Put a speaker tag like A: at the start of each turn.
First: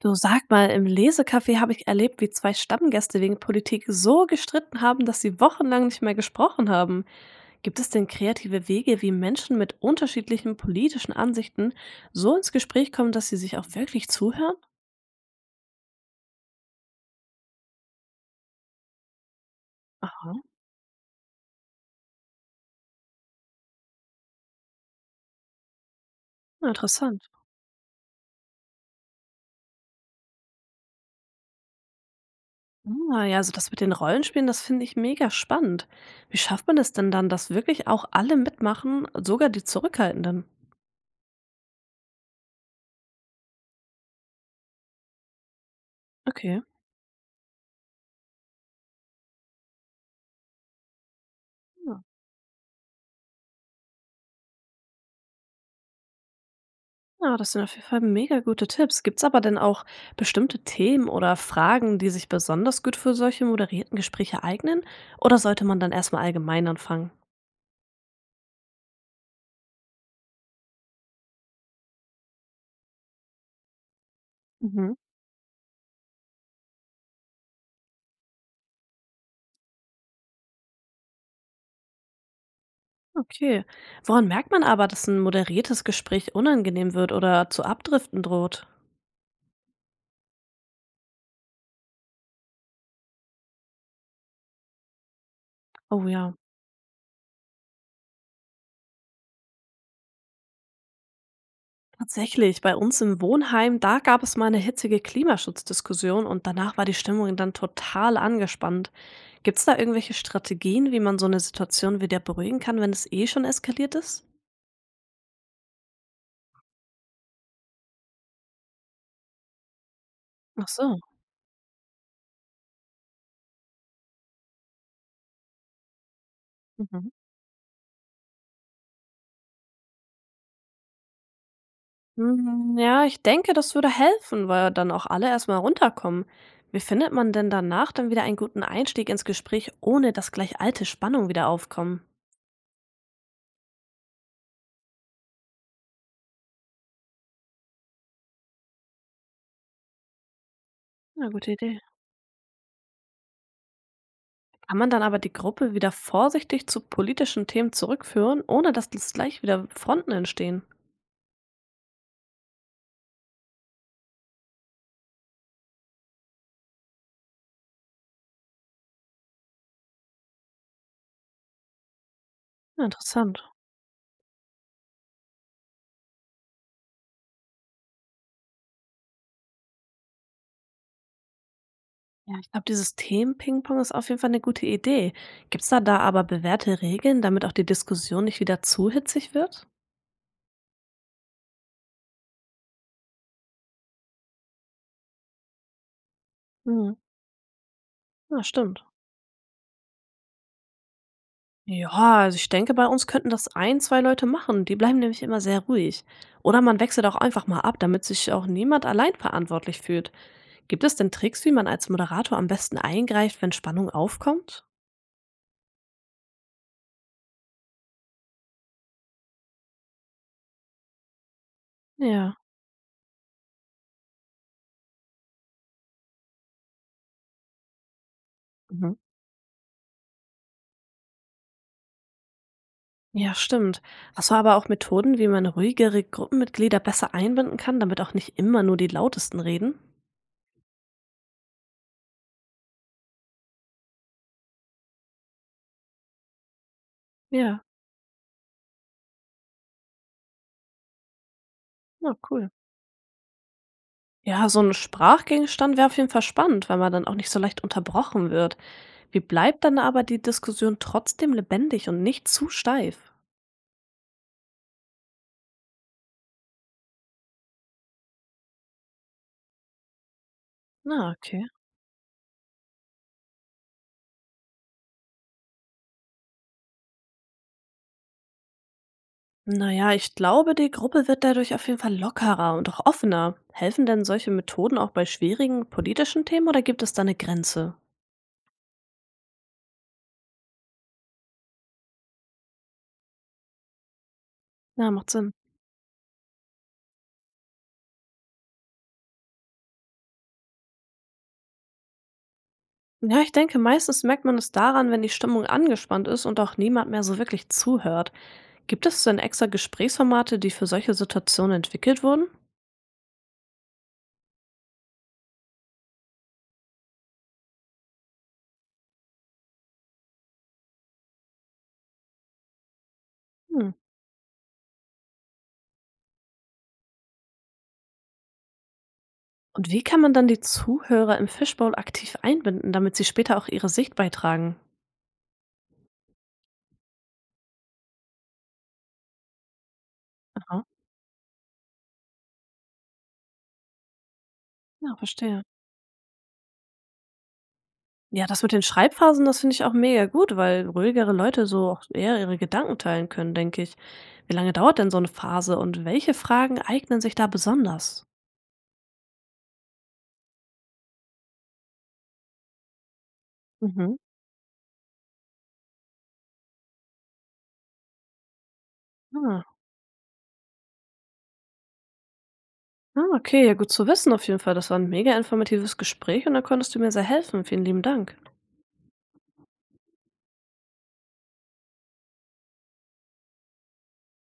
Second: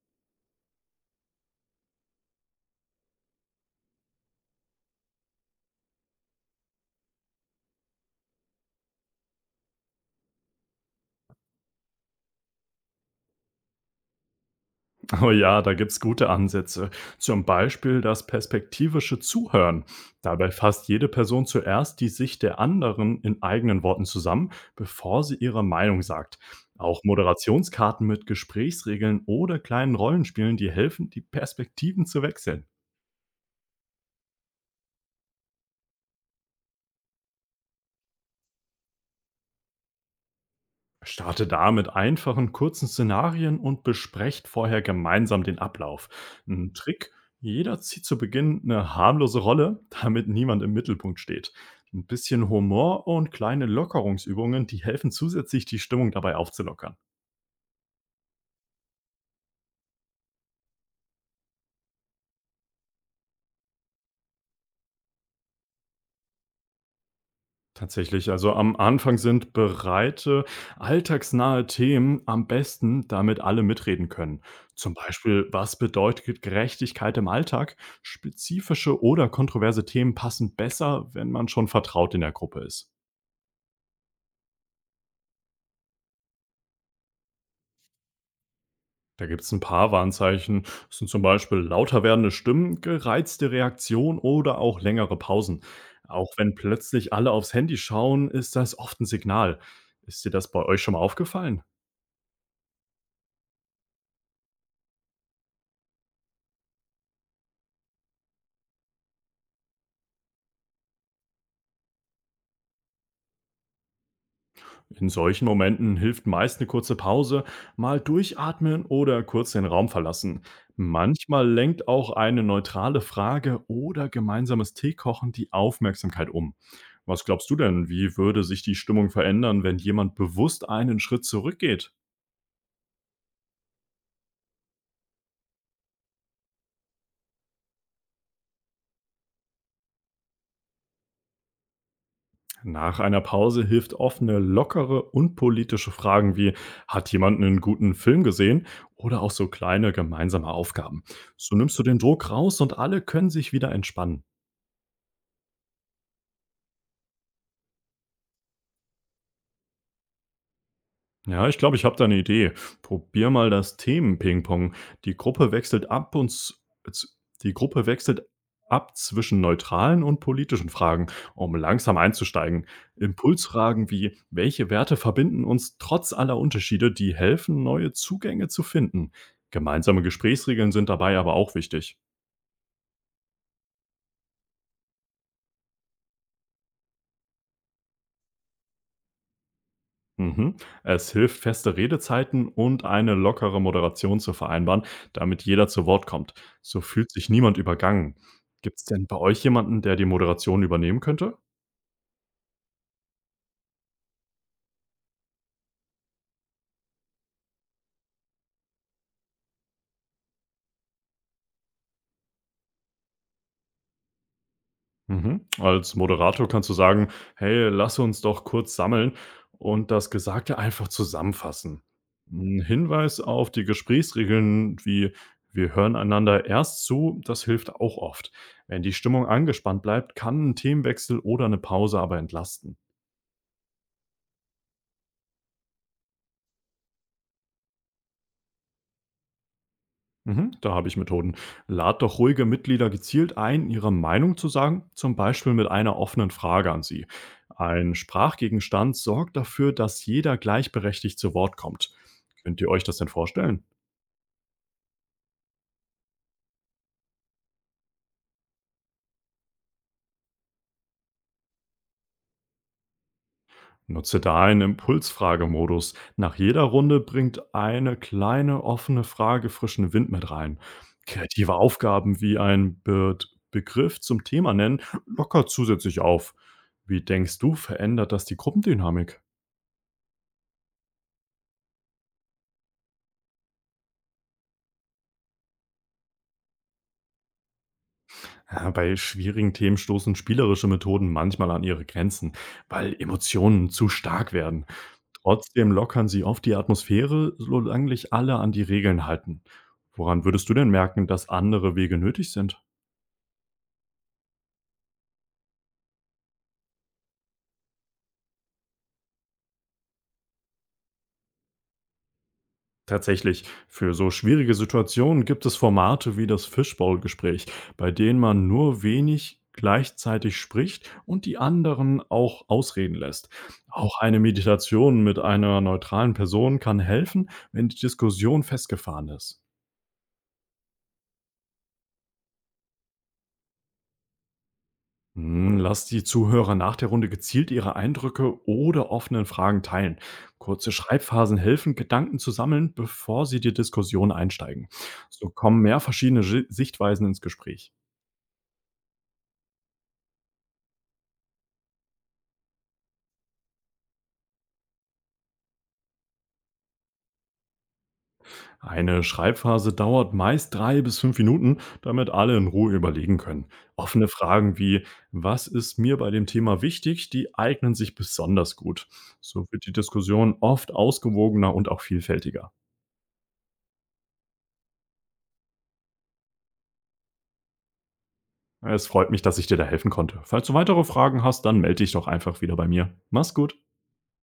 A: Du, sag mal, im Lesecafé habe ich erlebt, wie zwei Stammgäste wegen Politik so gestritten haben, dass sie wochenlang nicht mehr gesprochen haben. Gibt es denn kreative Wege, wie Menschen mit unterschiedlichen politischen Ansichten so ins Gespräch kommen, dass sie sich auch wirklich zuhören?
B: Oh ja, da gibt's gute Ansätze. Zum Beispiel das perspektivische Zuhören.
A: Aha,
B: Dabei fasst jede Person zuerst die Sicht der anderen in eigenen Worten zusammen, bevor sie ihre Meinung sagt. Auch
A: interessant.
B: Moderationskarten mit Gesprächsregeln oder kleinen Rollenspielen, die helfen, die Perspektiven zu wechseln.
A: Ah, ja, also das mit den Rollenspielen, das finde ich mega spannend. Wie schafft man es denn dann, dass wirklich auch alle mitmachen, sogar die Zurückhaltenden?
B: Starte da mit einfachen, kurzen Szenarien und besprecht vorher gemeinsam den Ablauf.
A: Okay.
B: Ein Trick, jeder zieht zu Beginn eine harmlose Rolle, damit niemand im Mittelpunkt steht. Ein bisschen Humor und kleine Lockerungsübungen, die helfen zusätzlich, die Stimmung dabei aufzulockern.
A: Ja, das sind auf jeden Fall mega gute Tipps. Gibt's aber denn auch bestimmte Themen oder Fragen, die sich besonders gut für solche moderierten Gespräche eignen? Oder sollte man dann erstmal allgemein anfangen?
B: Tatsächlich, also am Anfang sind breite, alltagsnahe Themen am besten, damit alle mitreden können.
A: Mhm.
B: Zum Beispiel, was bedeutet Gerechtigkeit im Alltag? Spezifische oder kontroverse Themen passen besser, wenn man schon vertraut in der Gruppe ist.
A: Okay. Woran merkt man aber, dass ein moderiertes Gespräch unangenehm wird oder zu Abdriften droht?
B: Da gibt es ein paar Warnzeichen. Das sind zum Beispiel lauter werdende Stimmen, gereizte Reaktion oder auch längere Pausen.
A: Oh
B: Auch
A: ja.
B: wenn plötzlich alle aufs Handy schauen, ist das oft ein Signal. Ist dir das bei euch schon mal aufgefallen?
A: Tatsächlich, bei uns im Wohnheim, da gab es mal eine hitzige Klimaschutzdiskussion und danach war die Stimmung dann total angespannt. Gibt's da irgendwelche Strategien, wie man so eine Situation wieder beruhigen kann, wenn es eh schon eskaliert ist?
B: In solchen Momenten hilft meist eine kurze Pause, mal durchatmen oder kurz den Raum verlassen.
A: Ach so.
B: Manchmal lenkt auch eine neutrale Frage oder gemeinsames Teekochen die Aufmerksamkeit um.
A: Mhm.
B: Was glaubst du denn, wie würde sich die Stimmung verändern, wenn jemand bewusst einen Schritt zurückgeht?
A: Hm, ja, ich denke, das würde helfen, weil dann auch alle erst mal runterkommen. Wie findet man denn danach dann wieder einen guten Einstieg ins Gespräch, ohne dass gleich alte Spannungen wieder aufkommen?
B: Nach einer Pause hilft offene, lockere und politische Fragen wie hat jemand einen guten Film gesehen oder auch so kleine gemeinsame Aufgaben.
A: Na, gute
B: So nimmst
A: Idee.
B: du den Druck raus und alle können sich wieder entspannen.
A: Kann man dann aber die Gruppe wieder vorsichtig zu politischen Themen zurückführen, ohne dass das gleich wieder Fronten entstehen?
B: Ja, ich glaube, ich habe da eine Idee. Probier mal das Themen-Ping-Pong. Die Gruppe wechselt ab und z z die Gruppe wechselt ab zwischen neutralen und politischen Fragen, um langsam einzusteigen.
A: Ja, interessant.
B: Impulsfragen wie: „Welche Werte verbinden uns trotz aller Unterschiede?“, die helfen, neue Zugänge zu finden. Gemeinsame Gesprächsregeln sind dabei aber auch wichtig.
A: Ja, ich glaube, dieses Themen-Ping-Pong ist auf jeden Fall eine gute Idee. Gibt es da aber bewährte Regeln, damit auch die Diskussion nicht wieder zu hitzig wird?
B: Mhm. Es hilft, feste Redezeiten und eine lockere Moderation zu vereinbaren, damit jeder zu Wort kommt. So
A: Mhm.
B: fühlt sich niemand übergangen.
A: Ja,
B: Gibt
A: stimmt.
B: es denn bei euch jemanden, der die Moderation übernehmen könnte?
A: Ja, also ich denke, bei uns könnten das ein, 2 Leute machen. Die bleiben nämlich immer sehr ruhig. Oder man wechselt auch einfach mal ab, damit sich auch niemand allein verantwortlich fühlt. Gibt es denn Tricks, wie man als Moderator am besten eingreift, wenn Spannung aufkommt?
B: Mhm. Als Moderator kannst du sagen, hey, lass uns doch kurz sammeln und das Gesagte einfach zusammenfassen.
A: Ja.
B: Ein Hinweis auf die Gesprächsregeln wie wir hören einander erst zu, das hilft auch oft. Wenn
A: Mhm.
B: die Stimmung angespannt bleibt, kann ein Themenwechsel oder eine Pause aber entlasten.
A: Ja, stimmt. Hast du aber auch Methoden, wie man ruhigere Gruppenmitglieder besser einbinden kann, damit auch nicht immer nur die Lautesten reden?
B: Mhm, da habe ich Methoden. Lad doch ruhige Mitglieder gezielt ein, ihre Meinung zu sagen, zum Beispiel mit einer offenen Frage an sie.
A: Ja.
B: Ein Sprachgegenstand sorgt dafür, dass jeder gleichberechtigt zu Wort kommt.
A: Na, cool.
B: Könnt ihr euch das denn vorstellen?
A: Ja, so ein Sprachgegenstand wäre auf jeden Fall spannend, weil man dann auch nicht so leicht unterbrochen wird. Wie bleibt dann aber die Diskussion trotzdem lebendig und nicht zu steif?
B: Nutze da einen Impulsfragemodus. Nach jeder Runde bringt eine kleine offene Frage frischen Wind mit rein.
A: Na, okay.
B: Kreative Aufgaben wie ein Be Begriff zum Thema nennen lockert zusätzlich auf. Wie denkst du, verändert das die Gruppendynamik?
A: Naja, ich glaube, die Gruppe wird dadurch auf jeden Fall lockerer und auch offener. Helfen denn solche Methoden auch bei schwierigen politischen Themen oder gibt es da eine Grenze?
B: Ja, bei schwierigen Themen stoßen spielerische Methoden manchmal an ihre Grenzen, weil Emotionen zu stark werden.
A: Ja, macht Sinn.
B: Trotzdem lockern sie oft die Atmosphäre, solange sich alle an die Regeln halten. Woran würdest du denn merken, dass andere Wege nötig sind?
A: Ja, ich denke, meistens merkt man es daran, wenn die Stimmung angespannt ist und auch niemand mehr so wirklich zuhört. Gibt es denn extra Gesprächsformate, die für solche Situationen entwickelt wurden?
B: Tatsächlich, für so schwierige Situationen gibt es Formate wie das Fishbowl-Gespräch, bei denen man nur wenig gleichzeitig spricht und die anderen auch ausreden lässt.
A: Hm.
B: Auch eine Meditation mit einer neutralen Person kann helfen, wenn die Diskussion festgefahren ist.
A: Und wie kann man dann die Zuhörer im Fishbowl aktiv einbinden, damit sie später auch ihre Sicht beitragen?
B: Hm, lass die Zuhörer nach der Runde gezielt ihre Eindrücke oder offenen Fragen teilen. Kurze Schreibphasen helfen, Gedanken zu sammeln, bevor sie die Diskussion einsteigen.
A: Ja,
B: So
A: verstehe.
B: kommen mehr verschiedene Sichtweisen ins Gespräch.
A: Ja, das mit den Schreibphasen, das finde ich auch mega gut, weil ruhigere Leute so auch eher ihre Gedanken teilen können, denke ich. Wie lange dauert denn so eine Phase und welche Fragen eignen sich da besonders?
B: Eine Schreibphase dauert meist 3 bis 5 Minuten, damit alle in Ruhe überlegen können.
A: Mhm.
B: Offene Fragen wie, was ist mir bei dem Thema wichtig, die eignen sich besonders gut.
A: Ah,
B: So wird die Diskussion oft ausgewogener und auch vielfältiger.
A: ah, okay, ja, gut zu wissen auf jeden Fall. Das war ein mega informatives Gespräch und da konntest du mir sehr helfen. Vielen lieben Dank.
B: Es freut mich, dass ich dir da helfen konnte. Falls du weitere Fragen hast, dann melde dich doch einfach wieder bei mir. Mach's gut.